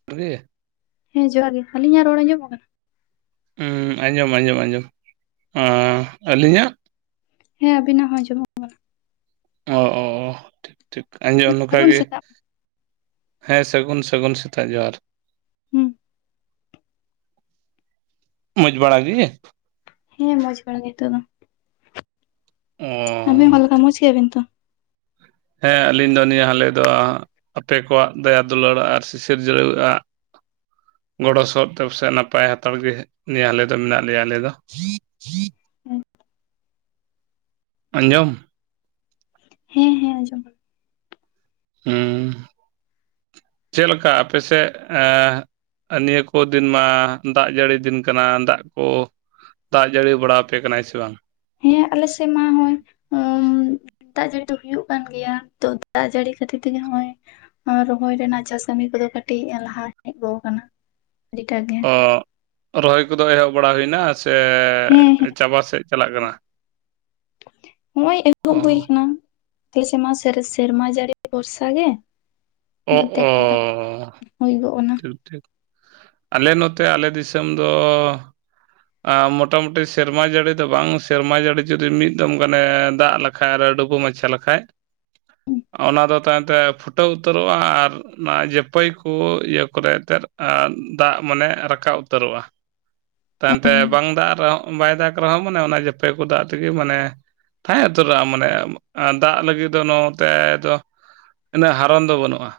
[unintelligible] ᱦᱮᱸ ᱡᱚᱦᱟᱨ ᱜᱤ, ᱟᱹᱞᱤᱧᱟᱜ ᱨᱚᱲ ᱟᱸᱡᱚᱢᱚᱜ ᱠᱟᱱᱟ? ᱩᱸ ᱟᱸᱡᱚᱢ ᱟᱸᱡᱚᱢ ᱟᱸᱡᱚᱢ ᱟᱸ ᱟᱹᱞᱤᱧᱟᱜ? ᱦᱮᱸ ᱟᱵᱤᱱᱟᱜ ᱦᱚᱸ ᱟᱸᱡᱚᱢᱚᱜ᱾ ᱠᱟᱱᱟ ᱚ ᱚ ᱚ ᱴᱷᱤᱠ ᱴᱷᱤᱠ ᱟᱸᱡᱚᱢ ᱱᱚᱝᱠᱟ ᱥᱟᱹᱜᱩᱱ ᱜᱮ ᱾ ᱥᱮᱛᱟᱜ ᱦᱮᱸ, ᱥᱟᱹᱜᱩᱱ ᱥᱟᱹᱜᱩᱱ ᱥᱮᱛᱟᱜ ᱡᱚᱦᱟᱨ ᱾ ᱦᱩᱸ᱾ ᱢᱚᱡᱽ ᱵᱟᱲᱟ ᱜᱤ᱾ ᱦᱮᱸ ᱢᱚᱡᱽ ᱵᱟᱲᱟ ᱜᱮ ᱦᱤᱛᱚᱜ ᱫᱚ ᱾ ᱚ ᱟᱹᱵᱤᱱ ᱚᱠᱟᱞᱮᱠᱟ ᱢᱚᱡ ᱜᱮᱭᱟᱵᱤᱱ ᱛᱚ? ᱦᱮᱸ ᱟᱞᱤᱧ ᱫᱚ ᱱᱤᱭᱟᱹ ᱦᱟᱞᱮ ᱫᱚ ᱟᱯᱮ ᱠᱚᱣᱟᱜ ᱫᱟᱭᱟ ᱫᱩᱞᱟᱹᱲ ᱟᱨ ᱥᱤᱥᱤᱨ ᱡᱟᱹᱣᱟᱹᱣᱟᱜ ᱜᱚᱲᱚ ᱥᱚᱦᱚᱫ ᱛᱮ ᱥᱮ ᱱᱟᱯᱟᱭ ᱦᱟᱛᱟᱲ ᱜᱮ, ᱟᱞᱮ ᱫᱚ ᱢᱮᱱᱟᱜ ᱞᱮᱭᱟ ᱟᱞᱮ ᱫᱚ ᱾ ᱟᱸᱡᱚᱢ? ᱦᱮᱸ ᱦᱮᱸ ᱟᱸᱡᱚᱢ। ᱦᱩᱸ ᱪᱮᱱ ᱞᱮᱠᱟ ᱟᱯᱮ ᱥᱮᱫ, ᱮᱸ ᱟᱨ ᱱᱤᱭᱟᱹ ᱠᱚ ᱫᱤᱱ ᱢᱟ ᱫᱟᱜ ᱡᱟᱹᱲᱤ ᱫᱤᱱ ᱠᱟᱱᱟ, ᱫᱟᱜ ᱠᱚᱼᱼ ᱫᱟᱜ ᱡᱟᱲᱤ ᱵᱟᱲᱟᱣ ᱟᱯᱮ ᱠᱟᱱᱟᱭ ᱥᱮ ᱵᱟᱝ? ᱦᱮᱸ ᱟᱞᱮ ᱥᱮᱱ ᱢᱟ ᱦᱚᱭ ᱩᱸᱢᱼᱼ ᱫᱟᱜ ᱡᱟᱹᱲᱤ ᱫᱚ ᱦᱩᱭᱩᱜ ᱠᱟᱱ ᱜᱮᱭᱟ ᱛᱚ ᱫᱟᱜ ᱡᱟᱹᱲᱤ ᱠᱷᱟᱹᱛᱤᱨ ᱛᱮᱜᱮ ᱦᱚᱜ-ᱚᱭ ᱨᱚᱦᱚᱭ ᱨᱮᱱᱟᱜ ᱪᱟᱥ ᱠᱟᱢᱤ ᱠᱚᱫᱚ ᱠᱟᱹᱴᱤᱡ ᱞᱟᱦᱟ ᱦᱮᱡ ᱦᱮᱡ ᱜᱚᱱ ᱠᱟᱱᱟ ᱟᱹᱰᱤᱴᱟ ᱜᱮ᱾ ᱚ ᱨᱚᱦᱚᱭ ᱠᱚᱫᱚ ᱮᱦᱚᱵ ᱵᱟᱲᱟ ᱦᱩᱭᱱᱟ, ᱥᱮ ᱪᱟᱵᱟ ᱥᱮᱫ ᱪᱟᱞᱟᱜ ᱠᱟᱱᱟ? ᱦᱚᱸᱜᱼᱚᱭ ᱮᱦᱚᱵ ᱦᱩᱭ ᱚ ᱠᱟᱱᱟ᱾ ᱟᱞᱮ ᱥᱮᱜᱢᱟ ᱥᱮᱨ ᱥᱮᱨᱢᱟ ᱡᱟᱲᱤ ᱵᱷᱚᱨᱥᱟ ᱜᱮ᱾ ᱚ ᱚᱱᱟᱛᱮ ᱟᱫᱚ ᱚ ᱦᱩᱭ ᱜᱚᱜ ᱠᱟᱱᱟ। ᱴᱷᱤᱠ ᱟᱞᱮ ᱱᱚᱛᱮ ᱟᱞᱮ ᱫᱤᱥᱟᱹᱢ ᱫᱚ ᱟᱸ ᱢᱚᱴᱟᱢᱩᱴᱤ ᱥᱮᱨᱢᱟ ᱡᱟᱲᱤ ᱫᱚ ᱵᱟᱝ ᱥᱮᱨᱢᱟ ᱡᱟᱲᱤ ᱡᱩᱫᱤ ᱢᱤᱫ ᱫᱚᱢ ᱜᱟᱱᱮ ᱫᱟᱜ ᱞᱟ ᱠᱷᱟᱨ ᱰᱩᱵᱩ ᱢᱟᱪᱷᱟ ᱞᱮᱠᱷᱟᱡᱼᱼ ᱦᱩᱸ᱾ ᱚᱱᱟᱫᱚ ᱛᱟᱭᱚᱢᱛᱮ ᱯᱷᱩᱴᱟᱹᱣ ᱩᱛᱟᱹᱨᱚᱜ-ᱟ ᱟᱨ ᱚᱱᱟ ᱡᱟᱹᱯᱟᱹᱭ ᱠᱩ ᱤᱭᱟᱹ ᱠᱚᱨᱮ ᱮᱱᱛᱮᱫ ᱟᱨ ᱫᱟᱜ ᱢᱟᱱᱮ ᱨᱟᱠᱟᱵ ᱩᱛᱟᱹᱨᱚᱜᱼᱟ᱾ ᱛᱟᱭᱚᱢ ᱛᱮ ᱵᱟᱝ ᱫᱟᱜ ᱨᱮᱦᱚᱸ ᱵᱟᱭ ᱫᱟᱜ ᱨᱮᱦᱚᱸ ᱢᱟᱱᱮ ᱚᱱᱟ ᱡᱟᱹᱯᱮ ᱠᱚ ᱫᱟᱜ ᱛᱮᱜᱮ ᱢᱟᱱᱮ ᱛᱟᱦᱮᱸ ᱩᱛᱟᱹᱨᱚᱜᱼᱟ ᱢᱟᱱᱮ ᱟᱸ ᱫᱟᱜ ᱞᱟᱹᱜᱤᱫ ᱫᱚ ᱱᱚᱛᱮ ᱫᱚ ᱩᱱᱟᱹᱜ ᱦᱟᱨᱚᱱ ᱫᱚ ᱵᱟᱹᱱᱩᱜᱼᱟ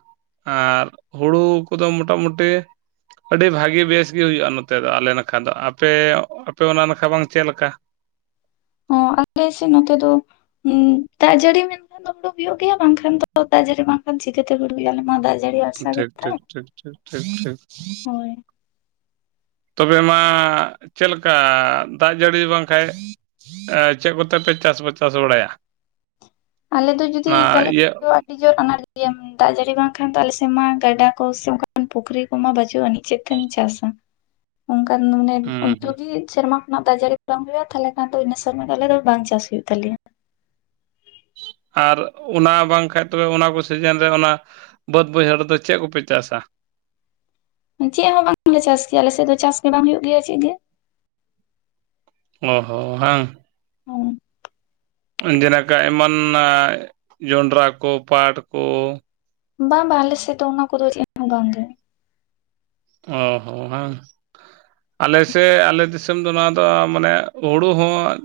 ᱟᱨ ᱦᱩᱲᱩ ᱠᱚᱫᱚ ᱢᱚᱴᱟᱢᱩᱴᱤ ᱟᱹᱰᱤ ᱵᱷᱟᱹᱜᱤ ᱵᱮᱥᱜᱮ ᱦᱩᱭᱩᱜᱼᱟ ᱱᱚᱛᱮ ᱫᱚ ᱟᱞᱮ ᱱᱟᱠᱷᱟ ᱫᱚ ᱟᱯᱮ ᱟᱯᱮ ᱚᱱᱟ ᱱᱟᱠᱷᱟ ᱵᱟᱝ ᱪᱮᱫ ᱞᱮᱠᱟ? ᱚᱸ ᱟᱞᱮ ᱥᱮᱫ ᱱᱚᱛᱮ ᱫᱚ ᱩᱸ ᱫᱟᱜ ᱡᱟᱹᱲᱤ ᱢᱮᱱᱠᱷᱟᱱ ᱫᱚ ᱦᱩᱲᱩ ᱦᱩᱭᱩᱜ ᱜᱮᱭᱟ ᱵᱟᱝᱠᱷᱟᱱ ᱫᱚ ᱫᱟᱜ ᱡᱟᱹᱲᱤ ᱵᱟᱝᱠᱷᱟᱱ ᱪᱤᱠᱟᱹ ᱛᱮ ᱦᱩᱲᱩ ᱵᱤᱞᱤᱜᱼᱟ ᱱᱚᱣᱟ ᱫᱟᱜ ᱡᱟᱹᱲᱤ ᱟᱨᱥᱟ ᱴᱷᱤᱠ ᱴᱷᱤᱠ ᱴᱷᱤᱠ ᱜᱮᱛᱟᱞᱮ ᱴᱷᱤᱠ ᱴᱷᱤᱠ ᱴᱷᱤᱠ ᱾ ᱦᱳᱭ ᱛᱚᱵᱮ ᱢᱟ ᱪᱮᱫ ᱞᱮᱠᱟ ᱫᱟᱜ ᱡᱟᱹᱲᱤ ᱵᱟᱝᱠᱷᱟᱡ ᱟᱸ ᱪᱮᱫ ᱠᱚᱛᱮ ᱯᱮ ᱪᱟᱥ ᱵᱟ ᱪᱟᱥ ᱵᱟᱲᱟᱭᱟ? ᱟᱞᱮ ᱫᱚ ᱡᱩᱫᱤ ᱚᱱᱟ ᱵᱟᱞᱮ ᱤᱭᱟᱹ ᱟᱹᱰᱤ ᱡᱳᱨ ᱟᱱᱟᱴ ᱜᱮᱭᱟ ᱾ ᱫᱟᱜ ᱡᱟᱹᱲᱤ ᱵᱟᱝᱠᱷᱟᱱ ᱫᱚ ᱟᱞᱮ ᱥᱮᱫ ᱢᱟ ᱜᱟᱰᱟ ᱠᱚ ᱥᱮ ᱚᱱᱠᱟᱱ ᱯᱩᱠᱷᱨᱤ ᱠᱚ ᱢᱟ ᱵᱟᱹᱪᱩᱜ ᱟᱹᱱᱤᱡ ᱪᱮᱫ ᱛᱮᱢ ᱪᱟᱥᱟ ᱚᱱᱠᱟᱱ ᱢᱟᱱᱮ ᱦᱩᱸ ᱦᱩᱸ ᱡᱩᱫᱤ ᱥᱮᱨᱢᱟ ᱠᱷᱚᱱᱟᱜ ᱫᱟᱜ ᱡᱟᱹᱲᱤ ᱠᱚ ᱵᱟᱝ ᱦᱩᱭᱩᱜᱼᱟ ᱛᱟᱦᱞᱮ ᱠᱷᱟᱱ ᱫᱚ ᱤᱱᱟᱹ ᱥᱮᱨᱢᱟ ᱫᱚ ᱟᱞᱮ ᱫᱚ ᱵᱟᱝ ᱪᱟᱥ ᱦᱩᱭᱩᱜ ᱛᱟᱞᱮᱭᱟ ᱾ ᱟᱨ ᱚᱱᱟ ᱵᱟᱝᱠᱷᱟᱡ ᱛᱚᱵᱮ ᱚᱱᱟ ᱠᱚ ᱥᱤᱡᱤᱱ ᱨᱮ ᱚᱱᱟ ᱵᱟᱹᱫᱽ ᱵᱟᱹᱭᱦᱟᱹᱲ ᱨᱮ ᱪᱮᱫ ᱠᱚᱯᱮ ᱪᱟᱥᱟ? ᱪᱮᱫ ᱦᱚᱸ ᱵᱟᱝᱞᱮ ᱪᱟᱥ ᱜᱮᱭᱟ ᱟᱞᱮ ᱥᱮᱫ ᱫᱚ ᱪᱟᱥ ᱜᱮ ᱵᱟᱝ ᱦᱩᱭᱩᱜ ᱜᱮᱭᱟ ᱪᱮᱫ ᱜᱮ ᱾ ᱚ ᱦᱚᱸ ᱦᱟ ᱾ ᱦᱩᱸ ᱾ ᱡᱮ ᱞᱮᱠᱟ ᱮᱢᱟᱱᱟᱜ ᱡᱚᱱᱰᱽᱨᱟ ᱠᱚ ᱯᱟᱴ ᱠᱚ ᱵᱟᱝ ᱵᱟᱝ ᱟᱞᱮ ᱥᱮᱫ ᱫᱚ ᱚᱱᱟ ᱠᱚᱫᱚ ᱪᱮᱫ ᱦᱚᱸ ᱵᱟᱝ ᱜᱮ ᱾ ᱚ ᱦᱚᱸ ᱦᱟ ᱾ ᱟᱞᱮ ᱥᱮᱫ ᱟᱞᱮ ᱫᱤᱥᱚᱢ ᱫᱚ ᱱᱚᱣᱟ ᱫᱚ ᱢᱟᱱᱮ ᱦᱩᱲᱩ ᱦᱚᱸ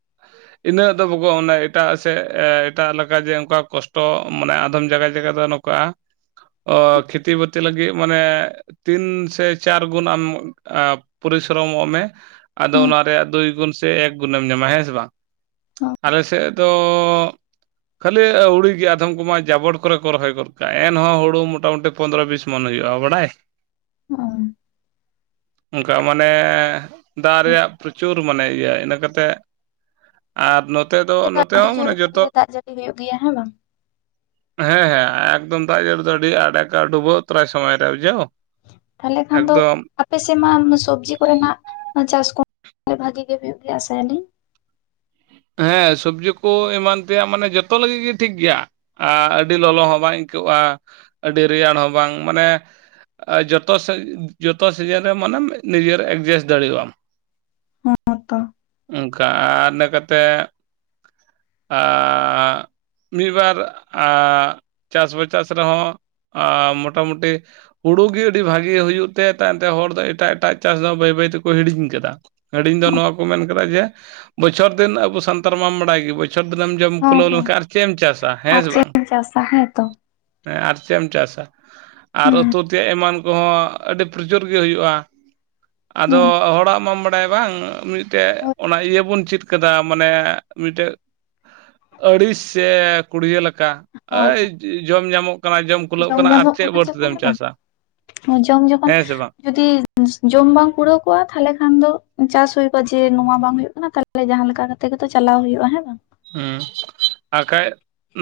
[unintelligible] ᱤᱱᱟᱹᱜ ᱫᱚ ᱵᱩᱜᱚ ᱚᱱᱮ ᱮᱴᱟᱜ ᱥᱮᱫ ᱮᱴᱟᱜ ᱞᱮᱠᱟ ᱡᱮ ᱚᱱᱠᱟ ᱠᱚᱥᱴᱚ ᱢᱟᱱᱮ ᱟᱫᱚᱢ ᱡᱟᱭᱜᱟ ᱡᱟᱭᱜᱟ ᱫᱚ ᱠᱚᱜᱼᱟ ᱚ ᱠᱷᱮᱛᱤ ᱵᱟᱹᱛᱤ ᱞᱟᱹᱜᱤᱫ ᱢᱟᱱᱮ ᱛᱤᱱ ᱥᱮ ᱪᱟᱨ ᱜᱩᱱ ᱟᱢ ᱟᱻ ᱯᱚᱨᱤᱥᱨᱚᱢᱚᱜ ᱢᱮ ᱾ ᱟᱫᱚ ᱦᱮᱸ ᱚᱱᱟ ᱨᱮᱭᱟᱜ ᱫᱩᱭ ᱜᱩᱱ ᱥᱮ ᱮᱠ ᱜᱩᱱᱮᱢ ᱧᱟᱢᱟ ᱦᱮᱸ ᱥᱮ ᱵᱟᱝ ᱾ ᱟᱞᱮ ᱥᱮᱫ ᱫᱚ ᱠᱷᱟᱹᱞᱤ ᱟᱹᱣᱲᱤ ᱜᱮ ᱟᱫᱷᱚᱢ ᱠᱚᱢᱟ ᱡᱟᱵᱚᱴ ᱠᱚᱨᱮ ᱠᱚ ᱨᱚᱦᱚᱭ ᱜᱚᱫ ᱠᱟᱜᱼᱟ, ᱮᱱᱦᱚᱸ ᱦᱩᱲᱩ ᱢᱚᱴᱟᱢᱩᱴᱤ ᱯᱚᱸᱫᱽᱨᱚ ᱵᱤᱥ ᱢᱚᱱ ᱦᱩᱭᱩᱜᱼᱟ, ᱵᱟᱲᱟᱭ ᱾ ᱚ ᱾ ᱚᱱᱠᱟ ᱢᱟᱱᱮ ᱫᱟᱜ ᱨᱮᱭᱟᱜ ᱯᱨᱚᱪᱩᱨ ᱢᱟᱱᱮ ᱤᱭᱟᱹ ᱤᱱᱟᱹ ᱠᱟᱛᱮᱫ ᱟᱨ ᱱᱚᱛᱮ ᱫᱚ ᱥᱮ ᱱᱚᱛᱮ ᱟᱹᱰᱤ ᱦᱚᱸ ᱡᱳᱨ ᱢᱟᱱᱮ ᱡᱚᱛᱚ ᱛᱟᱦᱚᱞᱮ ᱫᱟᱜ ᱡᱟᱹᱲᱤ ᱦᱩᱭᱩᱜ ᱜᱮᱭᱟ ᱦᱮᱸ ᱵᱟᱝ ᱦᱮᱸ ᱦᱮᱸ ᱮᱠᱫᱚᱢ ᱫᱟᱜ ᱡᱟᱲᱤ ᱫᱚ ᱟᱹᱰᱤ ᱟᱸᱴ ᱮᱠᱟ ᱰᱩᱵᱟᱹᱣ ᱩᱛᱟᱹᱨᱟᱭ ᱥᱚᱢᱚᱭ ᱨᱮ ᱵᱩᱡᱷᱟᱹᱣ ᱾ ᱛᱟᱦᱞᱮ ᱠᱷᱟᱱ ᱫᱚ ᱟᱯ ᱟᱯᱮ ᱥᱮᱡ ᱢᱟ ᱥᱚᱵᱽᱡᱤ ᱠᱚᱨᱮᱱᱟᱜ ᱪᱟᱥ ᱠᱚ ᱦᱚᱸ ᱵᱷᱟᱜᱤ ᱜᱮ ᱦᱩᱭᱩᱜ ᱜᱮᱭᱟ ᱟᱥᱟᱭᱟᱞᱤᱧ ᱾ ᱦᱮᱸ ᱥᱚᱵᱡᱤ ᱠᱚ ᱮᱢᱟᱱ ᱛᱮᱭᱟᱜ ᱢᱟᱱᱮ ᱡᱚᱛᱚ ᱞᱟᱹᱜᱤᱫ ᱜᱮ ᱴᱷᱤᱠ ᱜᱮᱭᱟ ᱾ ᱟᱜ ᱟᱹᱰᱤ ᱞᱚᱞᱚ ᱦᱚᱸ ᱵᱟᱝ ᱟᱹᱭᱠᱟᱹᱜᱼᱟ ᱟᱹᱰᱤ ᱨᱮᱭᱟᱲ ᱦᱚᱸ ᱵᱟᱝ ᱢᱟᱱᱮ ᱟᱨ ᱡᱚᱛᱚᱥᱮ ᱡᱚᱛᱚ ᱥᱤᱡᱤᱱ ᱨᱮ ᱢᱟᱱᱮᱢ ᱱᱤᱡᱮᱨ ᱮᱰᱡᱟᱥᱴ ᱫᱟᱲᱮᱭᱟᱜ ᱟᱢ ᱾ [unintelligible] ᱛᱚ ᱚᱱᱠᱟ ᱟᱨ ᱤᱱᱟᱹ ᱠᱟᱛᱮ ᱟᱨ ᱢᱤᱫ ᱵᱟᱨ ᱟ ᱪᱟᱥ ᱵᱟ ᱪᱟᱥ ᱨᱮᱦᱚᱸ ᱢᱚᱴᱟᱢᱩᱴᱤ ᱦᱩᱲᱩ ᱜᱮ ᱟᱹᱰᱤ ᱵᱷᱟᱜᱮ ᱦᱩᱭᱩᱜ ᱛᱮ ᱛᱟᱭᱚᱢ ᱛᱮ ᱦᱚᱲ ᱫᱚ ᱮᱴᱟᱜ ᱮᱴᱟᱜ ᱪᱟᱥ ᱫᱚ ᱵᱟᱹᱭ ᱵᱟᱹᱭ ᱛᱮᱠᱚ ᱦᱤᱲᱤᱧ ᱟᱠᱟᱫᱟ ᱾ ᱦᱟᱹᱰᱤᱧ ᱫᱚ ᱱᱚᱣᱟ ᱠᱚ ᱢᱮᱱ ᱟᱠᱟᱫᱟ ᱡᱮ ᱵᱚᱪᱷᱚᱨ ᱫᱤᱱ ᱟᱵᱚ ᱥᱟᱱᱛᱟᱲ ᱢᱟᱢ ᱵᱟᱲᱟᱭ ᱜᱮᱭᱟ ᱵᱚᱪ ᱵᱚᱪᱷᱚᱨ ᱫᱤᱱᱮᱢ ᱡᱚᱢ ᱦᱚᱸ ᱠᱩᱞᱟᱹᱣ ᱦᱚᱸ ᱞᱮᱠᱷᱟᱱ ᱟᱨ ᱪᱮᱫ ᱮᱢ ᱪᱟᱥᱟ ᱟᱨ ᱦᱮᱸ ᱥᱮ ᱪᱮᱫ ᱵᱟᱝ ᱾ ᱮᱢ ᱪᱟᱥᱟ ᱦᱮᱸ ᱛᱚ ᱦᱮ ᱟᱨ ᱪᱮᱫ ᱮᱢ ᱪᱟᱥᱟ ᱟᱨ ᱦᱩᱸ ᱩᱛᱩ ᱛᱮᱭᱟᱜ ᱮᱢᱟᱱ ᱠᱚᱦᱚᱸ ᱟᱹᱰᱤ ᱯᱨᱚᱪᱩᱨ ᱜᱮ ᱦᱩᱭᱩᱜᱼᱟ᱾ ᱟᱫᱚ ᱦᱩᱸ ᱦᱚᱲᱟᱜ ᱢᱟᱢ ᱵᱟᱰᱟᱭᱟ ᱵᱟᱝ ᱢᱤᱫ ᱢᱤᱫᱴᱮᱱ ᱦᱳᱭ ᱚᱱᱟ ᱤᱭᱟᱹ ᱵᱚᱱ ᱪᱮᱫ ᱠᱟᱫᱟ ᱢᱟᱱᱮ ᱢᱤᱫᱴᱮᱡ ᱟᱹᱲᱤᱥ ᱥᱮ ᱠᱩᱲᱤᱭᱟᱹ ᱞᱮᱠᱟ ᱦᱳᱭ ᱮᱭ ᱡᱚᱢ ᱧᱟᱢᱚᱜ ᱠᱟᱱᱟ ᱡᱚᱢ ᱠᱩᱞᱟᱹᱜ ᱡᱚᱢ ᱟᱨ ᱧᱟᱢᱚᱜ ᱪᱮᱫ ᱠᱟᱱᱟ ᱵᱟᱹᱲᱛᱤ ᱡᱚᱠᱷᱚᱱ ᱫᱚᱢ ᱦᱮ ᱪᱟᱥᱟ ᱵᱟᱝ ᱡᱚᱢ ᱡᱚᱠᱷᱚᱱ ᱦᱮᱸ ᱥᱮ ᱵᱟᱝ ᱡᱩᱫᱤ ᱡᱚᱢ ᱵᱟᱝ ᱠᱩᱲᱟᱹᱣ ᱠᱚᱜᱼᱟ ᱛᱟᱦᱚᱞᱮ ᱠᱷᱟᱱ ᱫᱚ ᱪᱟᱥᱦᱩᱭ ᱠᱚᱜᱼᱟ ᱡᱮ ᱱᱚᱣᱟ ᱵᱟᱝ ᱦ ᱦᱩᱭᱩᱜ ᱠᱟᱱᱟ ᱛᱟᱦᱮ ᱞᱮ ᱡᱟᱦᱟᱸ ᱞᱮᱠᱟ ᱠᱟᱛᱮ ᱜᱮᱛᱚ ᱪᱟᱞᱟᱣ ᱦᱩᱭᱩᱜᱼᱟ ᱦᱮᱸ ᱵᱟᱝ? ᱦᱮᱸ ᱟᱠᱷᱟᱡ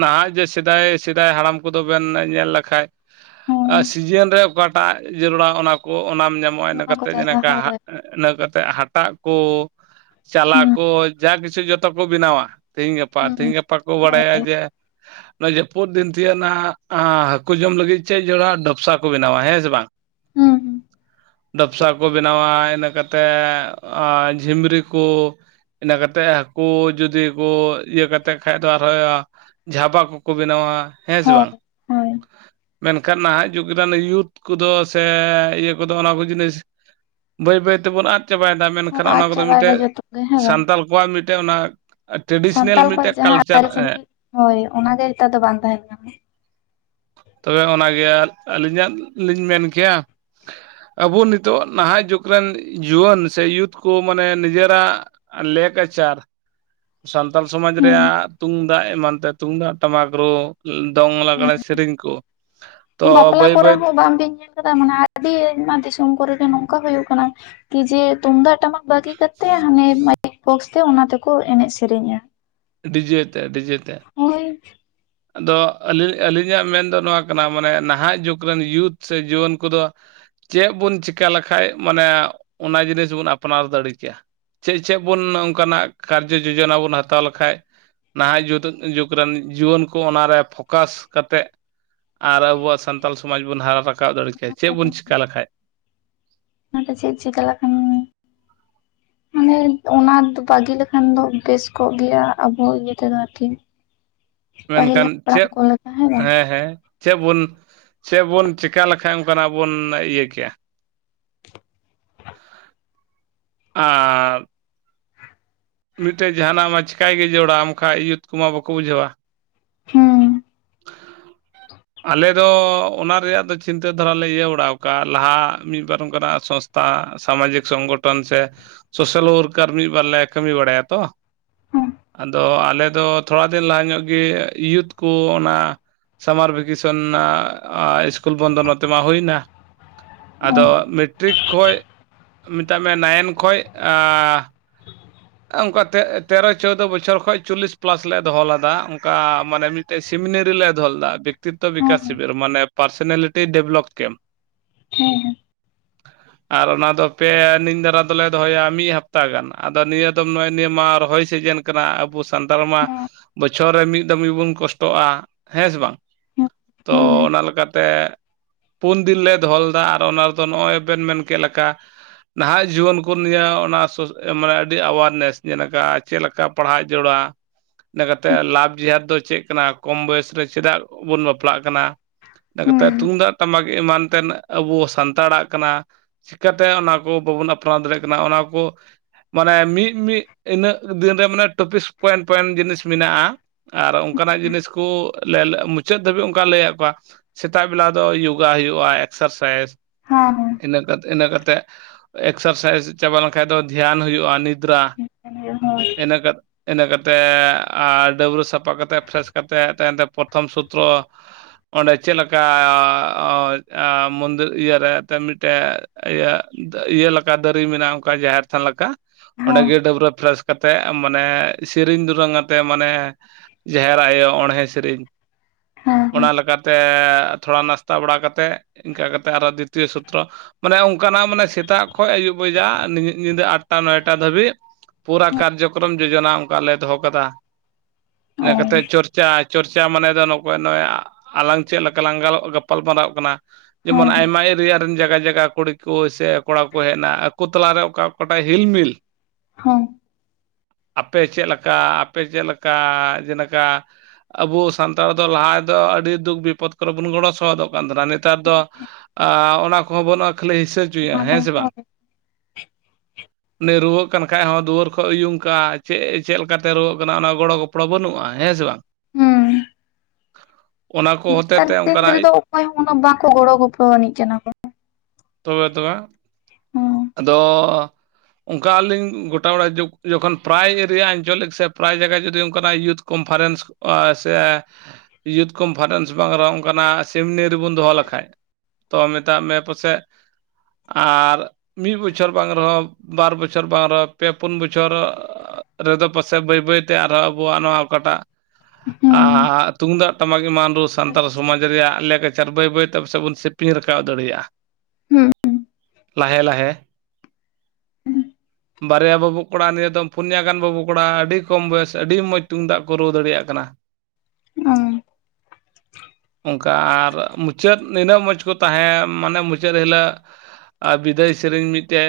ᱱᱟᱦᱟᱜ ᱡᱮ ᱥᱮᱫᱟᱭ ᱥᱮᱫᱟᱭ ᱦᱟᱲᱟᱢ ᱠᱚᱫᱚ ᱵᱮᱱ ᱧᱮᱞ ᱞᱮᱠᱷᱟᱡ ᱦᱚᱸ ᱥᱤᱡᱤᱱ ᱨᱮ ᱚᱠᱟᱴᱟᱜ ᱡᱟᱹᱨᱩᱲᱟ ᱚᱱᱟ ᱠᱚ ᱚᱱᱟᱢ ᱧᱟᱢᱟ ᱱᱚᱣᱟ ᱠᱚ ᱱᱚᱜᱼᱚᱭ [unintelligible] ᱪᱟᱥᱟ ᱦᱳᱭ ᱤᱱᱟᱹ ᱠᱟᱛᱮᱫ ᱦᱟᱴᱟᱜ ᱠᱚ ᱪᱟᱞᱟ ᱦᱩᱸ ᱠᱚ ᱡᱟ ᱠᱤᱪᱷᱩ ᱡᱚᱛᱚ ᱠᱚ ᱵᱮᱱᱟᱣᱟ᱾ ᱛᱮᱦᱤᱧ ᱜᱟᱯᱟ ᱦᱩᱸ ᱛᱮᱦᱤᱧ ᱜᱟᱯᱟ ᱠᱚ ᱵᱟᱰᱟᱭᱟ ᱡᱮ ᱱᱚᱣᱟ ᱡᱟᱹᱯᱩᱫ ᱫᱤᱱ ᱛᱤᱭᱟᱜᱱᱟ ᱦᱟ ᱦᱟᱹᱠᱩ ᱡᱚᱢ ᱞᱟᱹᱜᱤᱫ ᱪᱮᱫ ᱡᱚᱲᱟ ᱰᱚᱯᱥᱟ ᱠᱚ ᱵᱮᱱᱟᱣᱟ ᱦᱮᱸ ᱥᱮ ᱵᱟᱝ? ᱦᱩᱸ ᱰᱚᱯᱥᱟ ᱠᱚ ᱵᱮᱱᱟᱣᱟ ᱤᱱᱟᱹ ᱠᱟᱛᱮ ᱠᱟᱛᱮ ᱡᱷᱤᱢᱨᱤ ᱠᱚ᱾ ᱤᱱᱟᱹ ᱠᱟᱛᱮ ᱦᱟᱹᱠᱩ ᱡᱩᱫᱤ ᱠᱚ ᱤᱭᱟᱹᱠᱟᱛᱮ ᱠᱷᱟᱡ ᱫᱚ ᱟᱨᱦᱚᱸ ᱡᱷᱟᱵᱟ ᱠᱚᱠᱚ ᱵᱮᱱᱟᱣᱟ᱾ ᱦᱮᱸ ᱥᱮ ᱦᱳᱭ ᱵᱟᱝ? ᱦᱳᱭ ᱢᱮᱱᱠᱷᱟᱱ ᱱᱟᱦᱟᱜ ᱡᱩᱜᱽ ᱨᱮᱱ ᱭᱩᱛᱷ ᱠᱚᱫᱚ ᱥᱮ ᱤᱭᱟᱹ ᱠᱚᱫᱚ ᱚᱱᱟ ᱠᱚ ᱡᱤᱱᱤᱥ ᱵᱟᱹᱭ ᱵᱟᱹᱭ ᱛᱮᱵᱚᱱ ᱟᱫ ᱪᱟᱵᱟᱭᱮᱫᱟ ᱦᱚᱸ ᱢᱮᱱᱠᱷᱟᱱ ᱚᱱᱟ ᱟᱫ ᱠᱚᱫᱚ ᱪᱟᱵᱟᱭ ᱫᱟ ᱢᱤᱫᱴᱮᱡ ᱡᱚᱛᱚ ᱜᱮ ᱦᱮᱸ ᱵᱟᱝ ᱥᱟᱱᱛᱟᱲ ᱠᱚᱣᱟᱜ ᱢᱤᱫᱴᱮᱱ ᱚᱱᱟ ᱴᱨᱮᱰᱤᱥᱚᱱᱟᱞ ᱥᱟᱱᱛᱟᱞ ᱠᱚᱣᱟ ᱢᱤᱫᱴᱮᱡ ᱡᱟᱦᱟᱸ ᱠᱟᱞᱪᱟᱨ ᱦᱮᱸ ᱟᱹᱨᱤᱪᱟᱹᱞᱤ ᱦᱚᱭ ᱚᱱᱟᱜᱮ ᱱᱮᱛᱟᱨ ᱫᱚ ᱵᱟᱝ ᱛᱟᱦᱮᱸ ᱠᱟᱱᱟ᱾ ᱛᱚᱵᱮ ᱚᱱᱟᱜᱮ ᱟᱹᱞᱤᱧᱟᱜ ᱞᱤᱧ ᱢᱮᱱ ᱠᱮᱭᱟ ᱟᱵᱚ ᱱᱤᱛᱚᱜ ᱱᱟᱦᱟᱜ ᱡᱩᱜᱽ ᱨᱮᱱ ᱡᱩᱣᱟᱹᱱ ᱥᱮ ᱤᱭᱩᱛᱷ ᱠᱚ ᱢᱟᱱᱮ ᱱᱤᱡᱮᱨᱟᱜ ᱞᱮᱠ ᱟᱪᱟᱨ ᱥᱟᱱᱛᱟᱞ ᱥᱚᱢᱟᱡᱽ ᱨᱮᱭᱟᱜ ᱛᱩᱢᱫᱟᱜ ᱮᱢᱟᱱ ᱛᱮ ᱛᱩᱢᱫᱟᱜ ᱴᱟᱢᱟᱠ ᱨᱩ ᱫᱚᱝ ᱞᱟᱜᱽᱲᱮ ᱥᱮᱨᱮᱧ ᱠᱚ ᱛᱚ ᱦᱩᱸ ᱵᱟᱯᱞᱟ ᱵᱟᱹᱭ ᱠᱚᱨᱮ ᱵᱟᱹᱭ ᱦᱚᱸ ᱵᱟᱝᱵᱤᱱ᱾ ᱢᱟᱱᱮ ᱟᱹᱰᱤ ᱟᱭᱢᱟ ᱫᱤᱥᱚᱢ ᱠᱚᱨᱮ ᱜᱮ ᱱᱚᱝᱠᱟ ᱦᱩᱭᱩᱜ ᱠᱟᱱᱟ ᱠᱤ ᱡᱮ ᱛᱩᱢᱫᱟᱜ ᱴᱟᱢᱟᱠ ᱵᱟᱹᱜᱤ ᱠᱟᱛᱮ ᱦᱟᱱᱮ ᱢᱟᱭᱤᱠ ᱵᱚᱠᱥ ᱛᱮ ᱚᱱᱟ ᱛᱮᱠᱚ ᱮᱱᱮᱡ ᱥᱮᱨᱮᱧᱟ᱾ ᱰᱤᱡᱮ ᱛᱮ ᱰᱤᱡᱮ ᱛᱮ᱾ ᱦᱚᱭ᱾ ᱟᱫᱚ ᱟᱹᱞᱤᱧ ᱟᱹᱞᱤᱧᱟᱜ ᱢᱮᱱᱫᱚ ᱱᱚᱣᱟ ᱠᱟᱱᱟ ᱢᱟᱱᱮ ᱱᱟᱦᱟᱜ ᱡᱩᱜᱽ ᱨᱮᱱ ᱭᱩᱛᱷ ᱥᱮ ᱡᱩᱣᱟᱹᱱ ᱠᱚᱫᱚ ᱪᱮᱫ ᱵᱚᱱ ᱪᱮᱠᱟ ᱞᱮᱠᱷᱟᱡ ᱢᱟᱱᱮ ᱚᱱᱟ ᱡᱤᱱᱤᱥ ᱵᱚᱱ ᱟᱯᱱᱟᱨ ᱫᱟᱲᱮ ᱠᱮᱭᱟ? ᱪᱮᱫ ᱪᱮᱫ ᱵᱚᱱ ᱚᱱᱠᱟᱱᱟᱜ ᱠᱟᱨᱡᱚ ᱡᱚᱡᱚᱱᱟ ᱵᱚᱱ ᱦᱟᱛᱟᱣ ᱞᱮᱠᱷᱟᱡ ᱱᱟᱦᱟᱜ ᱡᱩᱛᱩ ᱡᱩᱜᱽ ᱨᱮᱱ ᱡᱩᱣᱟᱹᱱ ᱠᱚ ᱚᱱᱟᱨᱮ ᱯᱷᱚᱠᱟᱥ ᱠᱟᱛᱮ ᱟᱨ ᱟᱵᱚᱣᱟᱜ ᱥᱟᱱᱛᱟᱞ ᱥᱚᱢᱟᱡᱽ ᱵᱚᱱ ᱦᱟᱨᱟ ᱨᱟᱠᱟᱵ ᱨᱟᱠᱟᱵ ᱫᱟᱲᱮ ᱠᱮᱭᱟ᱾ ᱪᱮᱫ ᱵᱚᱱ ᱪᱤᱠᱟ ᱞᱮᱠᱷᱟᱡ? ᱚᱱᱟᱫᱚ ᱪᱮᱫ ᱪᱤᱠᱟ ᱞᱮᱠᱷᱟᱱ᱾ ᱢᱟᱱᱮ ᱚᱱᱟ ᱫᱚ ᱵᱟᱹᱜᱤ ᱞᱮᱠᱷᱟᱱ ᱫᱚ ᱵᱮᱥ ᱠᱚᱜ ᱜᱮᱭᱟ ᱟᱵᱚ ᱤᱭᱟᱹ ᱛᱮᱫᱚ ᱟᱨᱠᱤ᱾ ᱯᱟᱹᱦᱤᱞ ᱢᱮᱱᱠᱷᱟᱱ ᱪᱮᱫ ᱦᱟᱯᱲᱟᱢ ᱠᱚ ᱞᱮᱠᱟ ᱦᱮᱸ ᱵᱟᱝ? ᱦᱮᱸ᱾ ᱪᱮ ᱵᱚᱱ ᱪᱮ ᱵᱚᱱ ᱪᱤᱠᱟ ᱞᱮᱠᱷᱟᱡ ᱚᱱᱠᱟᱱᱟᱜ ᱵᱚᱱ ᱤᱭᱟᱹ ᱠᱮᱭᱟ? ᱟᱨ ᱢᱤᱫᱴᱮᱡ ᱡᱟᱦᱟᱱᱟᱜ ᱢᱟ ᱪᱤᱠᱟᱭ ᱜᱮ ᱡᱚᱲᱟᱣ ᱟᱢᱠᱟᱱ ᱭᱩᱛᱷ ᱠᱚᱢᱟ ᱵᱟᱠᱚ ᱵᱩᱡᱷᱟᱹᱣᱟ᱾ ᱦᱩᱸ᱾ ᱟᱞᱮ ᱚᱱᱟ ᱨᱮᱭᱟᱜ ᱫᱚ ᱪᱤᱱᱛᱟᱹ ᱫᱷᱟᱨᱟᱞᱮ ᱤᱭᱟᱹ ᱵᱟᱲᱟᱣ ᱟᱠᱟᱫᱼᱟ ᱞᱟᱦᱟ ᱢᱤᱫᱵᱟᱨ ᱚᱱᱠᱟᱱᱟᱜ ᱥᱚᱥ ᱥᱟᱢᱟᱡᱤᱠ ᱥᱚᱝᱜᱚᱴᱷᱚᱱ ᱥᱮ ᱥᱚᱥᱟᱞ ᱣᱟᱨᱠᱟᱨ ᱢᱤᱫᱵᱟᱨ ᱞᱮ ᱠᱟᱹᱢᱤ ᱵᱟᱲᱟᱭᱟ ᱛᱚ᱾ ᱦᱩᱸ ᱟᱫᱚ ᱟᱞᱮᱫᱚ ᱛᱷᱚᱲᱟ ᱫᱤᱱ ᱞᱟᱦᱟ ᱧᱚᱜ ᱜᱮ ᱤᱭᱩᱛ ᱠᱚ ᱚᱱᱟ ᱥᱟᱢᱟᱨ ᱵᱷᱮᱠᱮᱥᱚᱱ ᱟ ᱟ ᱤᱥᱠᱩᱞ ᱵᱚᱱᱫᱚ ᱱᱚᱛᱮ ᱢᱟ ᱦᱩᱭᱱᱟ᱾ ᱟᱫᱚ ᱦᱩᱸ ᱢᱮᱴᱨᱤᱠ ᱠᱷᱚᱡ ᱢᱮᱛᱟᱜ ᱢᱮ ᱱᱟᱭᱤᱱ ᱠᱷᱚᱡ ᱟᱸ ᱚᱱᱠᱟ ᱛᱮ ᱛᱮᱨᱚ ᱪᱳᱫᱳ ᱵᱚᱪᱷᱚᱨ ᱠᱷᱚᱱᱚᱡ ᱪᱚᱞᱞᱤᱥ ᱯᱞᱟᱥ ᱞᱮ ᱫᱚᱦᱚ ᱞᱮᱫᱟ ᱚᱱᱠᱟ ᱢᱟᱱᱮ ᱢᱤᱫ ᱥᱤᱢᱤᱱᱨᱤ ᱞᱮ ᱫᱷᱚᱞ ᱞᱮᱫᱟ, ᱵᱮᱠᱛᱤᱛᱚ ᱦᱩᱸ ᱵᱤᱠᱟᱥ ᱦᱮᱸ ᱥᱤᱵᱤᱨ ᱢᱟᱱᱮ ᱯᱟᱨᱥᱱᱟᱞᱤᱴᱤ ᱰᱮᱵᱷᱞᱚᱯ ᱠᱮᱢ᱾ ᱦᱮᱸ ᱟᱨ ᱚᱱᱟ ᱫᱚ ᱯᱮ ᱟᱱᱤᱧ ᱫᱷᱟᱨᱟ ᱫᱚᱞᱮ ᱫᱚᱦᱚᱭᱟ ᱢᱤᱫ ᱦᱟᱯᱛᱟ ᱜᱟᱱ ᱟᱫᱚ ᱱᱤᱭᱟᱹ ᱱᱚᱜᱼᱚᱭ ᱱᱤᱭᱟᱹ ᱢᱟ ᱨᱚᱦᱚᱭ ᱥᱤᱡᱮᱱ ᱠᱟᱱᱟ ᱟᱵᱚ ᱥᱟᱱᱛᱟᱲ ᱢᱟ ᱦᱮᱸ ᱵᱚᱪᱷᱚᱨ ᱨᱮ ᱢᱤᱫ ᱫᱚᱢ ᱜᱮᱵᱚᱱ ᱠᱚᱥᱴᱚᱜᱼᱟ, ᱦᱮᱸ ᱥᱮ ᱵᱟᱝ ᱛᱚ ᱚᱱᱟ ᱞᱮᱠᱟᱛᱮ ᱯᱩᱱ ᱫᱤᱱ ᱞᱮ ᱫᱚᱦᱚᱞᱮᱫᱟ ᱟᱨ ᱚᱱᱟ ᱨᱮᱫᱚ ᱱᱚᱜᱼᱚᱭ ᱵᱮᱱ ᱢᱮᱱ ᱠᱮᱫ ᱞᱮᱠᱟ᱾ ᱱᱟᱦᱟᱜ ᱡᱩᱣᱟ. ᱱ ᱠᱚ ᱱᱤᱭᱟᱹ ᱚᱱᱟ ᱢᱟᱱᱮ ᱟᱹᱰᱤ ᱟᱵᱟᱨ ᱱᱮᱥ ᱪᱮᱫ ᱞᱮᱠᱟ ᱞᱮᱠᱟ ᱯᱟᱲᱦᱟᱜ ᱡᱟᱹᱨᱲᱟ᱾ ᱤᱱᱟᱹ ᱠᱟᱛᱮᱫ ᱞᱟᱵᱷ ᱡᱮᱦᱟᱨᱛ ᱫᱚ ᱪᱮᱫ ᱠᱟᱱᱟ ᱠᱚᱢ ᱵᱚᱭᱮᱥ ᱨᱮ ᱪᱮᱫᱟᱜ ᱵᱚᱱ ᱵᱟᱯᱞᱟᱜ ᱠᱟᱱᱟ᱾ ᱤᱱᱟᱛᱮᱫ ᱛᱩᱢᱫᱟᱜ ᱴᱟᱢᱟᱠ ᱮᱢᱟᱱ ᱛᱮᱱ ᱟᱵᱚ ᱥᱟᱱᱛᱟᱲᱟᱜ ᱠᱟᱱᱟ᱾ ᱪᱤᱠᱟᱹᱛᱮ ᱚᱱᱟ ᱠᱚ ᱵᱟᱵᱚᱱ ᱟᱯᱱᱟᱨ ᱫᱟᱲᱮᱭᱟᱜ ᱠᱟᱱᱟ ᱚᱱᱟ ᱠᱚ ᱢᱟᱱᱮ ᱢᱤᱫ ᱢᱤᱫ ᱤᱱᱟᱹᱜ ᱫᱤᱱ ᱨᱮ ᱢᱟᱱᱮ ᱴᱚᱯᱤᱥ ᱯᱚᱭᱮᱱ ᱯᱚᱭᱮᱱ ᱡᱤᱱᱤᱥ ᱢᱮᱱᱟᱜᱼᱟ᱾ ᱟᱨ ᱚᱱᱠᱟᱱᱟᱜ ᱡᱤᱱᱤᱥ ᱠᱚ ᱞᱮ ᱞᱮ ᱢᱩᱪᱟᱹᱫ ᱫᱷᱟᱹᱵᱤᱡ ᱚᱱᱠᱟ ᱞᱟᱹᱭᱟᱫ ᱠᱚᱣᱟ᱾ ᱥᱮᱛᱟᱜ ᱵᱮᱞᱟ ᱫᱚ ᱡᱳᱜᱟ ᱦᱩᱭᱩᱜᱼᱟ ᱮᱠᱥᱟᱨᱥᱟᱭᱤᱡᱽ᱾ ᱦᱮᱸ ᱦᱮᱸ ᱤᱱᱟᱹ ᱤᱱᱟᱹ ᱠᱟᱛᱮ ᱮᱠᱥᱟᱨᱥᱟᱭᱤᱡᱽ ᱪᱟᱵᱟ ᱞᱮᱱᱠᱷᱟᱡ ᱫᱚ ᱫᱷᱮᱭᱟᱱ ᱦᱩᱭᱩᱜᱼᱟ ᱱᱤᱫᱽᱨᱟ᱾ ᱦᱳᱭ ᱤᱱᱟ. ᱠᱟᱛᱮ ᱤᱱᱟᱹ ᱠᱟᱛᱮᱫ ᱟᱨ ᱰᱟᱹᱵᱽᱨᱟᱹ ᱥᱟᱯᱷᱟ ᱠᱟᱛᱮᱫ ᱯᱷᱮᱨᱮᱥ ᱠᱟᱛᱮᱫ ᱛᱟᱭᱚᱢᱛᱮ ᱯᱨᱚᱛᱷᱚᱢ ᱥᱩᱛᱨᱚ ᱚᱸᱰᱮ ᱪᱮᱫ ᱞᱮᱠᱟ ᱟ ᱢᱚᱱᱫᱤᱨ ᱤᱭᱟᱹ ᱨᱮ ᱮᱱ ᱢᱤᱫᱴᱮᱱ ᱤᱭᱟᱹ ᱤᱭᱟᱹ ᱞᱮᱠᱟ ᱫᱟᱨᱮ ᱢᱮᱱᱟᱜᱼᱟ ᱚᱱᱠᱟ ᱡᱟᱦᱮᱨ ᱛᱷᱟᱱ ᱞᱮᱠᱟ᱾ ᱚᱸᱰᱮᱜᱮ ᱰᱟᱹᱵᱽᱨᱟᱹ ᱯᱷᱨᱮᱥ ᱠᱟᱛᱮᱫ ᱢᱟᱱᱮ ᱥᱮᱨᱮᱧ ᱫᱩᱨᱟᱹᱝ ᱟᱛᱮᱫ ᱢᱟᱱᱮ ᱡᱟᱦᱮᱨ ᱟᱭᱳ ᱚᱬᱦᱮᱸ ᱥᱮᱨᱮᱧ, ᱚᱱᱟ ᱞᱮᱠᱟᱛᱮ ᱛᱮ ᱛᱷᱚᱲᱟ ᱱᱟᱥᱛᱟ ᱵᱟᱲᱟ ᱠᱟᱛᱮ ᱤᱱᱠᱟᱹ ᱠᱟᱛᱮ ᱟᱨᱦᱚ ᱫᱤᱛᱤᱭᱚ ᱥᱩᱛᱨᱚ ᱢᱟᱱᱮ ᱚᱱᱠᱟᱱᱟᱜ ᱢᱟᱱᱮ ᱥᱮᱛᱟᱜ ᱠᱷᱚᱡ ᱟᱹᱭᱩᱵ ᱵᱟᱡᱟᱜ ᱧᱤᱫᱟᱹ ᱟᱴᱴᱟ ᱱᱚᱭᱴᱟ ᱫᱷᱟᱹᱵᱤᱡ ᱯᱩᱨᱟᱹ ᱠᱟᱨᱡᱚᱠᱨᱚᱢ ᱡᱳᱡᱚᱱᱟ ᱚᱱᱠᱟ ᱞᱮ ᱫᱚᱦᱚ ᱠᱟᱫᱟ᱾ ᱤᱱᱟᱹ ᱠᱟᱛᱮᱫ ᱪᱚᱨᱪᱟ ᱪᱚᱨᱪᱟ ᱢᱟᱱᱮ ᱫᱚ ᱱᱚᱜᱼ ᱚᱜ ᱟᱞᱟᱝ ᱪᱮᱫ ᱞᱮᱠᱟ ᱞᱟᱝ ᱜᱟᱞᱚ ᱜᱟᱯᱟᱞᱢᱟᱨᱟᱣ ᱠᱟᱱᱟ ᱡᱮᱢᱚᱱ ᱟᱭᱢᱟ ᱮᱨᱤᱭᱟ ᱡᱟᱭᱜᱟ ᱡᱟᱜᱟ ᱠᱩᱲᱤ ᱠᱚ ᱥᱮ ᱠᱚᱲᱟ ᱠᱚ ᱦᱮᱡ ᱮᱱᱟ ᱟᱠᱚ ᱛᱟᱞᱟᱨᱮ ᱚᱠᱟ ᱚᱠᱟᱴᱟᱜ ᱦᱤᱞᱢᱤᱞ ᱦᱮᱸ ᱟᱯᱮ ᱪᱮᱫ ᱞᱮᱠᱟ ᱟᱯᱮ ᱪᱮᱫ ᱞᱮᱠᱟ ᱡᱮᱞᱮᱠᱟ ᱟᱵᱚ ᱥᱟᱱᱛᱟᱲ ᱫᱚ ᱞᱟᱦᱟ ᱫᱚ ᱟᱹᱰᱤ ᱫᱩᱠ ᱵᱤᱯᱚᱫᱽ ᱠᱚᱨᱮ ᱵᱚᱱ ᱜᱚᱲᱚ ᱥᱚᱚᱦᱚᱫᱚᱜ ᱠᱟᱱ ᱛᱟᱦᱮᱱᱟ ᱱᱮᱛᱟᱨ ᱫᱚ, ᱚᱱᱟ ᱠᱚᱦᱚᱸ ᱵᱟᱹᱱᱩᱜᱼᱟ ᱠᱷᱟᱹᱞᱤ ᱦᱤᱥᱟᱹ ᱦᱚᱪᱚᱭᱟ ᱚᱱᱟ ᱠᱚ ᱦᱮᱸ ᱥᱮ ᱵᱟᱝ᱾ ᱦᱳᱭ ᱩᱱᱤ ᱨᱩᱣᱟᱹᱜ ᱠᱟᱱ ᱠᱷᱟᱡ ᱦᱚᱸ ᱫᱩᱣᱟᱹᱨ ᱠᱷᱚᱡ ᱩᱭᱩᱝ ᱠᱟᱜᱼᱟ ᱪᱮᱫ ᱪᱮᱫ ᱞᱮᱠᱟᱛᱮᱭ ᱨᱩᱣᱟᱹᱜ ᱠᱟᱱᱟ ᱚᱱᱟ ᱜᱚᱲᱚ ᱜᱚᱯᱚᱲᱚ ᱵᱟᱹᱱᱩᱜᱼᱟ ᱦᱮᱸ ᱥᱮ ᱵᱟᱝ᱾ ᱦᱮᱸ ᱚᱱᱟ ᱠᱚ ᱦᱚᱛᱮ ᱱᱮᱛᱟᱨ ᱛᱮ ᱫᱤᱱ ᱨᱮᱫᱚ ᱚᱱᱠᱟᱱᱟᱜ ᱚᱠᱚᱭ ᱩᱱᱟᱹᱜ ᱵᱟᱠᱚ ᱜᱚᱲᱚ ᱜᱚᱯᱚᱲᱚ ᱟᱹᱱᱤᱡ ᱠᱟᱱᱟ ᱠᱚ᱾ ᱛᱚᱵᱮ ᱛᱚᱵᱮ ᱦᱩᱸ ᱟᱫᱚ ᱚᱱᱠᱟᱞᱤᱧ ᱜᱚᱴᱟ ᱟᱜ ᱡᱚᱠᱷᱚᱱ ᱯᱨᱟᱭ ᱮᱨᱤᱭᱟ ᱟᱧᱪᱚᱞᱤᱠ ᱥᱮ ᱯᱨᱟᱭ ᱡᱟᱭᱜᱟ ᱡᱩᱫᱤ ᱚᱱᱠᱟᱱᱟᱜ ᱤᱭᱩᱛᱷ ᱠᱚᱱᱯᱷᱟᱨᱮᱱᱥ ᱥᱮ ᱤᱭᱩᱛᱷ ᱠᱚᱱ ᱯᱷᱟᱨᱮᱱᱥ ᱵᱟᱝ ᱨᱮᱦᱚᱸ ᱚᱱᱠᱟᱱᱟᱜ ᱥᱮᱢᱱᱤ ᱨᱮᱵᱩᱱ ᱫᱚᱦᱚ ᱞᱮᱠᱷᱟᱡ᱾ ᱛᱚ ᱢᱮᱛᱟᱜ ᱢᱮ ᱯᱟᱥᱮᱡ ᱟᱨ᱾ ᱢᱤᱫ ᱵᱚᱪᱷᱚᱨ ᱵᱟᱝ ᱨᱮᱦᱚᱸ ᱵᱟᱨ ᱵᱚᱪᱷᱚᱨ ᱵᱟᱝ ᱨᱮᱦᱚᱸ ᱯᱮᱼᱯᱩᱱ ᱵᱚᱪᱷᱚᱨ᱾ ᱨᱮᱫᱚ ᱯᱟᱥᱮᱡ ᱵᱟᱹᱭ ᱵᱟᱹᱭ ᱛᱮ ᱟᱨᱦᱚᱸ ᱟᱵᱩᱣᱼᱟᱜ ᱱᱚᱣᱟ ᱚᱠᱟᱴᱟᱜ᱾ ᱟᱻ ᱛᱩᱝᱫᱟᱜ ᱴᱟᱢᱟᱠ ᱮᱢᱟᱱ ᱨᱩ ᱥᱟᱱᱛᱟᱞ ᱥᱚᱢᱟᱡᱽ ᱨᱮᱭᱟᱜ ᱞᱮᱠ᱾ ᱪᱟᱨ ᱵᱟᱹᱭ ᱵᱟᱹᱭ ᱛᱮ ᱯᱟᱥᱮ ᱵᱩᱱ ᱥᱮᱯᱤᱝ ᱨᱟᱠᱟᱵ ᱫᱟᱲᱮᱭᱟᱜᱼᱟ᱾ ᱦᱩᱸᱻ ᱦᱩᱸ ᱞᱟᱦᱮᱻ ᱞᱟᱦᱮ [unintelligible] ᱵᱟᱨᱭᱟ ᱵᱟᱹᱵᱩ ᱠᱚᱲᱟ ᱱᱤᱭᱟᱹ ᱫᱚᱢ ᱯᱩᱱᱭᱟ ᱜᱟᱱ ᱵᱟᱹᱵᱩ ᱠᱚᱲᱟ ᱯᱩᱱᱭᱟᱹ ᱵᱟᱹᱵᱩ ᱠᱚᱲᱟ ᱟᱹᱰᱤ ᱠᱚᱢ ᱵᱚᱭᱚᱥ ᱟᱹᱰᱤ ᱢᱚᱡᱽ ᱛᱩᱢᱫᱟᱜ ᱠᱩ ᱨᱩ ᱫᱟᱲᱤᱭᱟᱜ ᱠᱟᱱᱟ᱾ [unintelligible] ᱚᱱᱠᱟ ᱟᱨ ᱢᱩᱼᱼ ᱪᱟᱹᱫ ᱱᱤᱱᱟᱹᱜ ᱢᱚᱡᱽ ᱠᱩ ᱛᱟᱦᱮᱸ ᱢᱟᱱᱮ ᱢᱩᱪᱟᱹᱫ ᱦᱤᱞᱟᱹᱜ᱾ ᱟᱨ ᱵᱤᱫᱟᱹᱭ ᱥᱤᱨᱤᱧ ᱢᱤᱫᱴᱮᱡ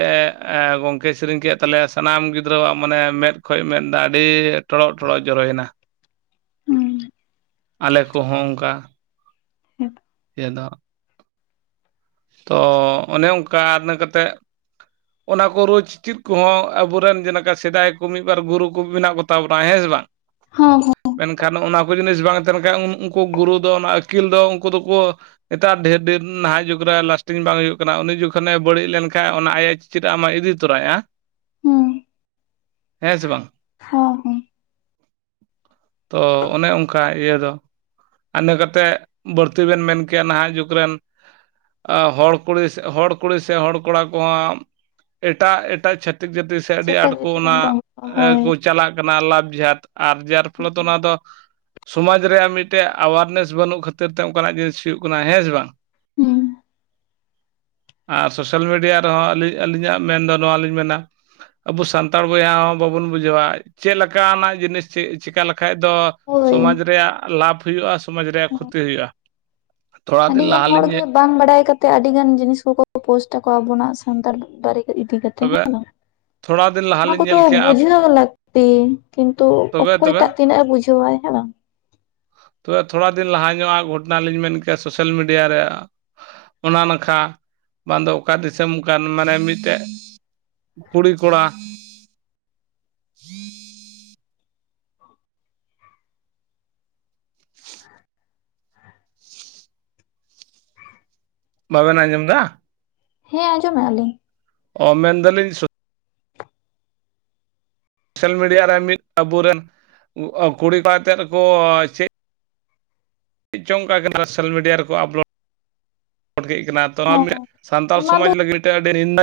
ᱜᱚᱝᱠᱮ ᱥᱤᱨᱤᱧ ᱠᱮᱫ ᱛᱟᱞᱮᱭᱟ ᱥᱟᱱᱟᱢ ᱜᱤᱫᱽᱨᱟᱹᱣᱟᱜ ᱢᱟᱱᱮ ᱢᱮᱫ᱾ ᱠᱷᱳᱪ ᱢᱮᱱᱫᱟᱜ ᱟᱹᱰᱤ ᱴᱚᱲᱚᱜ ᱴᱚᱲᱚᱜ ᱡᱚᱨᱚᱭᱮᱱᱟ᱾ [unintelligible] ᱟᱞᱮ ᱠᱩᱦᱚᱸ ᱚᱝᱠᱟ ᱪᱮᱫᱚᱜ ᱛᱚ ᱚᱱᱮ ᱚᱱᱠᱟ ᱤᱱᱟᱹ ᱠᱟᱛᱮᱫ ᱚᱱᱟ ᱠᱩ ᱨᱳᱪ ᱪᱤᱫ ᱠᱩᱦᱚᱸ ᱟᱵᱩᱨᱮᱱ ᱡᱮᱱᱮᱠᱟ ᱥᱮᱫᱟᱭ ᱠᱩ ᱢᱤᱫ ᱵᱟᱨ ᱜᱩᱨᱩ ᱠᱩ ᱢᱮᱱᱟᱜ ᱠᱩ᱾ ᱛᱟ ᱵᱩᱱᱟ ᱦᱮᱸ ᱥᱮ ᱵᱟᱝ᱾ ᱦᱳᱻ ᱦᱩ ᱢᱮᱱ ᱠᱷᱟᱱ ᱚᱱᱟ ᱠᱩ ᱡᱤᱱᱤᱥ ᱵᱟᱝ ᱛᱟᱦᱮᱱ ᱠᱷᱟᱡ ᱩᱱᱼᱩᱱᱠᱩ ᱜᱩᱨᱩ ᱫᱚ ᱚᱱᱟ ᱟᱹᱠᱤᱞ ᱫᱚ ᱩᱱᱠᱩ ᱫᱚᱠᱩ᱾ ᱮᱴᱟᱜ ᱰᱷᱮᱨ ᱱᱟᱦᱟᱭ ᱡᱩᱜ᱾ ᱠᱩᱨᱟ ᱞᱟᱥᱴᱤᱝ ᱵᱟᱭ ᱦᱩᱭᱩᱜ ᱠᱟᱱᱟ ᱩᱱᱤ ᱡᱩᱠᱷᱚᱱᱮ ᱵᱟᱹᱲᱤᱡ ᱞᱮᱱᱠᱟᱱ ᱚᱱᱟ ᱟᱭ ᱪᱤᱫᱼᱟᱜ ᱟᱢᱟᱭ ᱤᱫᱤ ᱛᱚᱨᱟᱭᱼᱟ᱾ ᱦᱩᱸ ᱦᱮᱸᱻᱥᱮ ᱵᱟᱝ ᱦᱚᱻᱦᱩ ᱛᱚ ᱚᱱᱮ ᱚᱸᱝᱠᱟ ᱤᱭᱟᱹ ᱫᱚ᱾ ᱟ ᱤᱱᱟᱹ ᱠᱟᱛᱮᱫ ᱵᱟᱹᱲᱛᱤ ᱵᱮᱱ ᱢᱮᱱ ᱠᱮᱭᱟ ᱱᱟᱦᱟᱜ ᱡᱩᱜᱽ ᱨᱮᱱ᱾ ᱟ ᱦᱚᱲ ᱠᱩᱲᱤ ᱥᱮ ᱦᱚᱲ ᱠᱩᱲᱤ ᱥᱮ ᱦᱚᱲ ᱠᱚᱲᱟ ᱠᱚᱣᱟᱜ ᱮᱴᱟᱜ ᱮᱴᱟᱜ ᱪᱷᱟᱹᱛᱤᱠ ᱡᱟᱹᱛᱤᱠ ᱡᱟᱛᱤ᱾ ᱟᱹᱰᱤ ᱡᱚᱛᱚ ᱟᱸᱴ ᱠᱩ ᱜᱤᱫᱽᱨᱟᱹ ᱚᱱᱟ ᱨᱮᱱ ᱠᱚ ᱦᱳᱭ ᱟᱹᱻᱠᱩ ᱪᱟᱞᱟᱜ ᱠᱟᱱᱟ ᱞᱟᱵᱷ ᱡᱷᱟᱛ ᱟᱨ ᱡᱟᱨ ᱯᱷᱚᱞᱮᱛᱳ ᱚᱱᱟ ᱫᱚ᱾ ᱥᱚᱢᱟᱡᱽ ᱨᱮᱭᱟᱜ ᱢᱤᱫᱴᱮᱡ ᱟᱣᱟᱨᱱᱮᱥ ᱵᱟᱹᱱᱩᱜ ᱠᱷᱟᱹᱛᱤᱨ ᱛᱮ ᱚᱱᱠᱟᱱᱟᱜ ᱡᱤᱱᱤᱥ ᱦᱩᱭᱩᱜ ᱠᱟᱱᱟ ᱦᱮᱸ ᱥᱮ ᱵᱟᱝ? ᱦᱩᱸ ᱟᱨ ᱥᱳᱥᱮᱞ ᱢᱤᱰᱤᱭᱟ ᱨᱮᱦᱚᱸ ᱟᱹᱞᱤᱧ ᱟᱹᱞᱤᱧᱟᱜ ᱢᱮᱱ ᱫᱚ ᱱᱩᱣᱟ ᱞᱤᱧ ᱢᱮᱱᱟ᱾ ᱟᱵᱩ ᱥᱟᱱᱛᱟᱞ ᱵᱚᱭᱦᱟ ᱦᱚᱸ ᱵᱟᱵᱩᱱ ᱵᱩᱡᱷᱟᱹᱣᱟ ᱪᱮᱫ ᱞᱮᱠᱟᱱᱟᱜ ᱡᱤᱱᱤᱥ ᱪᱮᱫ ᱪᱤᱠᱟ ᱞᱤ᱾ ᱠᱷᱟᱡ ᱫᱚ ᱦᱳᱭ ᱥᱚᱢᱟᱡ ᱨᱮᱭᱟᱜ ᱞᱟᱵᱷᱚ ᱦᱩᱭᱩᱜᱼᱟ ᱥᱚᱢᱟᱡᱽ ᱨᱮᱭᱟᱜ ᱠᱷᱩᱛᱤ ᱦᱩᱭᱩᱜᱼᱟ᱾ ᱛᱷᱚᱲᱟ ᱫᱤᱱ ᱟᱹᱰᱤᱜᱟᱱ ᱦᱚᱲ ᱜᱮ ᱞᱟᱦᱟᱞᱤᱧ ᱵᱟᱝ ᱵᱟᱲᱟᱭ ᱠᱟᱛᱮᱫ ᱟᱹᱰᱤ ᱜᱟᱱ ᱡᱤᱱᱤᱥ ᱠᱩᱠᱩ ᱯᱳᱥᱴᱼᱟ ᱟᱵᱩᱱᱟᱜ ᱥᱟᱱᱛᱟᱲ ᱵᱟᱨᱤ᱾ ᱤᱫᱤ ᱠᱟᱛᱮ ᱛᱚᱵᱮ ᱦᱮᱸ ᱫᱚ ᱛᱷᱚᱲᱟ ᱫᱤᱱ ᱚᱱᱟ ᱠᱩ ᱞᱟᱦᱟᱞᱤᱧ ᱫᱚ ᱧᱮᱞ ᱠᱮᱜᱼᱟ ᱵᱩᱡᱷᱟᱹᱣ ᱞᱟᱹᱠᱼᱼ ᱛᱤᱱ ᱠᱤᱱᱛᱩ ᱛᱚᱵᱮ ᱛᱚᱵᱮ ᱚᱠᱚᱭᱴᱟᱜ ᱛᱤᱱᱟᱹᱜ ᱮ ᱵᱩᱡᱷᱟᱹᱣᱟᱭ ᱦᱮᱸ ᱵᱟᱝ᱾ ᱛᱚᱵᱮ ᱛᱷᱩᱲᱟ ᱫᱤᱱ ᱞᱟᱦᱟ ᱧᱚᱜᱼᱟ ᱜᱷᱚᱴᱚᱱᱟᱞᱤᱧ ᱢᱮᱱ ᱠᱮᱭᱟ ᱥᱳᱥᱮᱞ ᱢᱤᱰᱤᱭᱟ ᱨᱮ᱾ ᱚᱱᱟ ᱱᱟᱠᱷᱟ ᱵᱟᱝ ᱫᱚ ᱚᱠᱟ ᱫᱤᱥᱚᱢ ᱠᱟᱱ ᱢᱟᱱᱮ ᱢᱤᱫ ᱴᱮᱡ᱾ ᱠᱩᱲᱤᱻᱠᱚᱲᱟ ᱵᱟᱵᱮᱱ ᱟᱸᱡᱚᱢ ᱫᱟ᱾ ᱦᱮᱸ ᱟᱸᱡᱚᱢ ᱢᱮᱼᱟ ᱞᱤᱧ ᱾ ᱚ ᱢᱮᱱ ᱫᱟᱹᱞᱤᱧ ᱥ ᱥᱳᱥᱮᱞ ᱢᱤᱰᱤᱭᱟ ᱨᱮᱱ ᱢᱤᱫ ᱟᱵᱩᱨᱮᱱ ᱩᱻᱟᱹ ᱠᱩᱲᱤ ᱠᱚᱲᱟ ᱛᱮᱫ ᱠᱩ ᱪᱤᱫ ᱪᱮᱫ ᱪᱚᱝ ᱚᱝ ᱠᱟᱱᱟ ᱥᱳᱥᱮᱞ ᱢᱤᱰᱤᱭᱟ ᱨᱮᱠᱩ ᱟᱯᱞᱳᱰ ᱠᱮᱫ ᱠᱤᱱᱟ ᱦᱚᱸ ᱾ ᱥᱟᱱᱛᱟᱞ ᱚᱱᱟ ᱫᱚ ᱥᱚᱢᱟᱡᱽ ᱞᱟᱹᱜᱤᱫ ᱢᱤᱫ ᱴᱮᱱ ᱟᱹᱰᱤ ᱱᱤᱱᱟᱹᱡ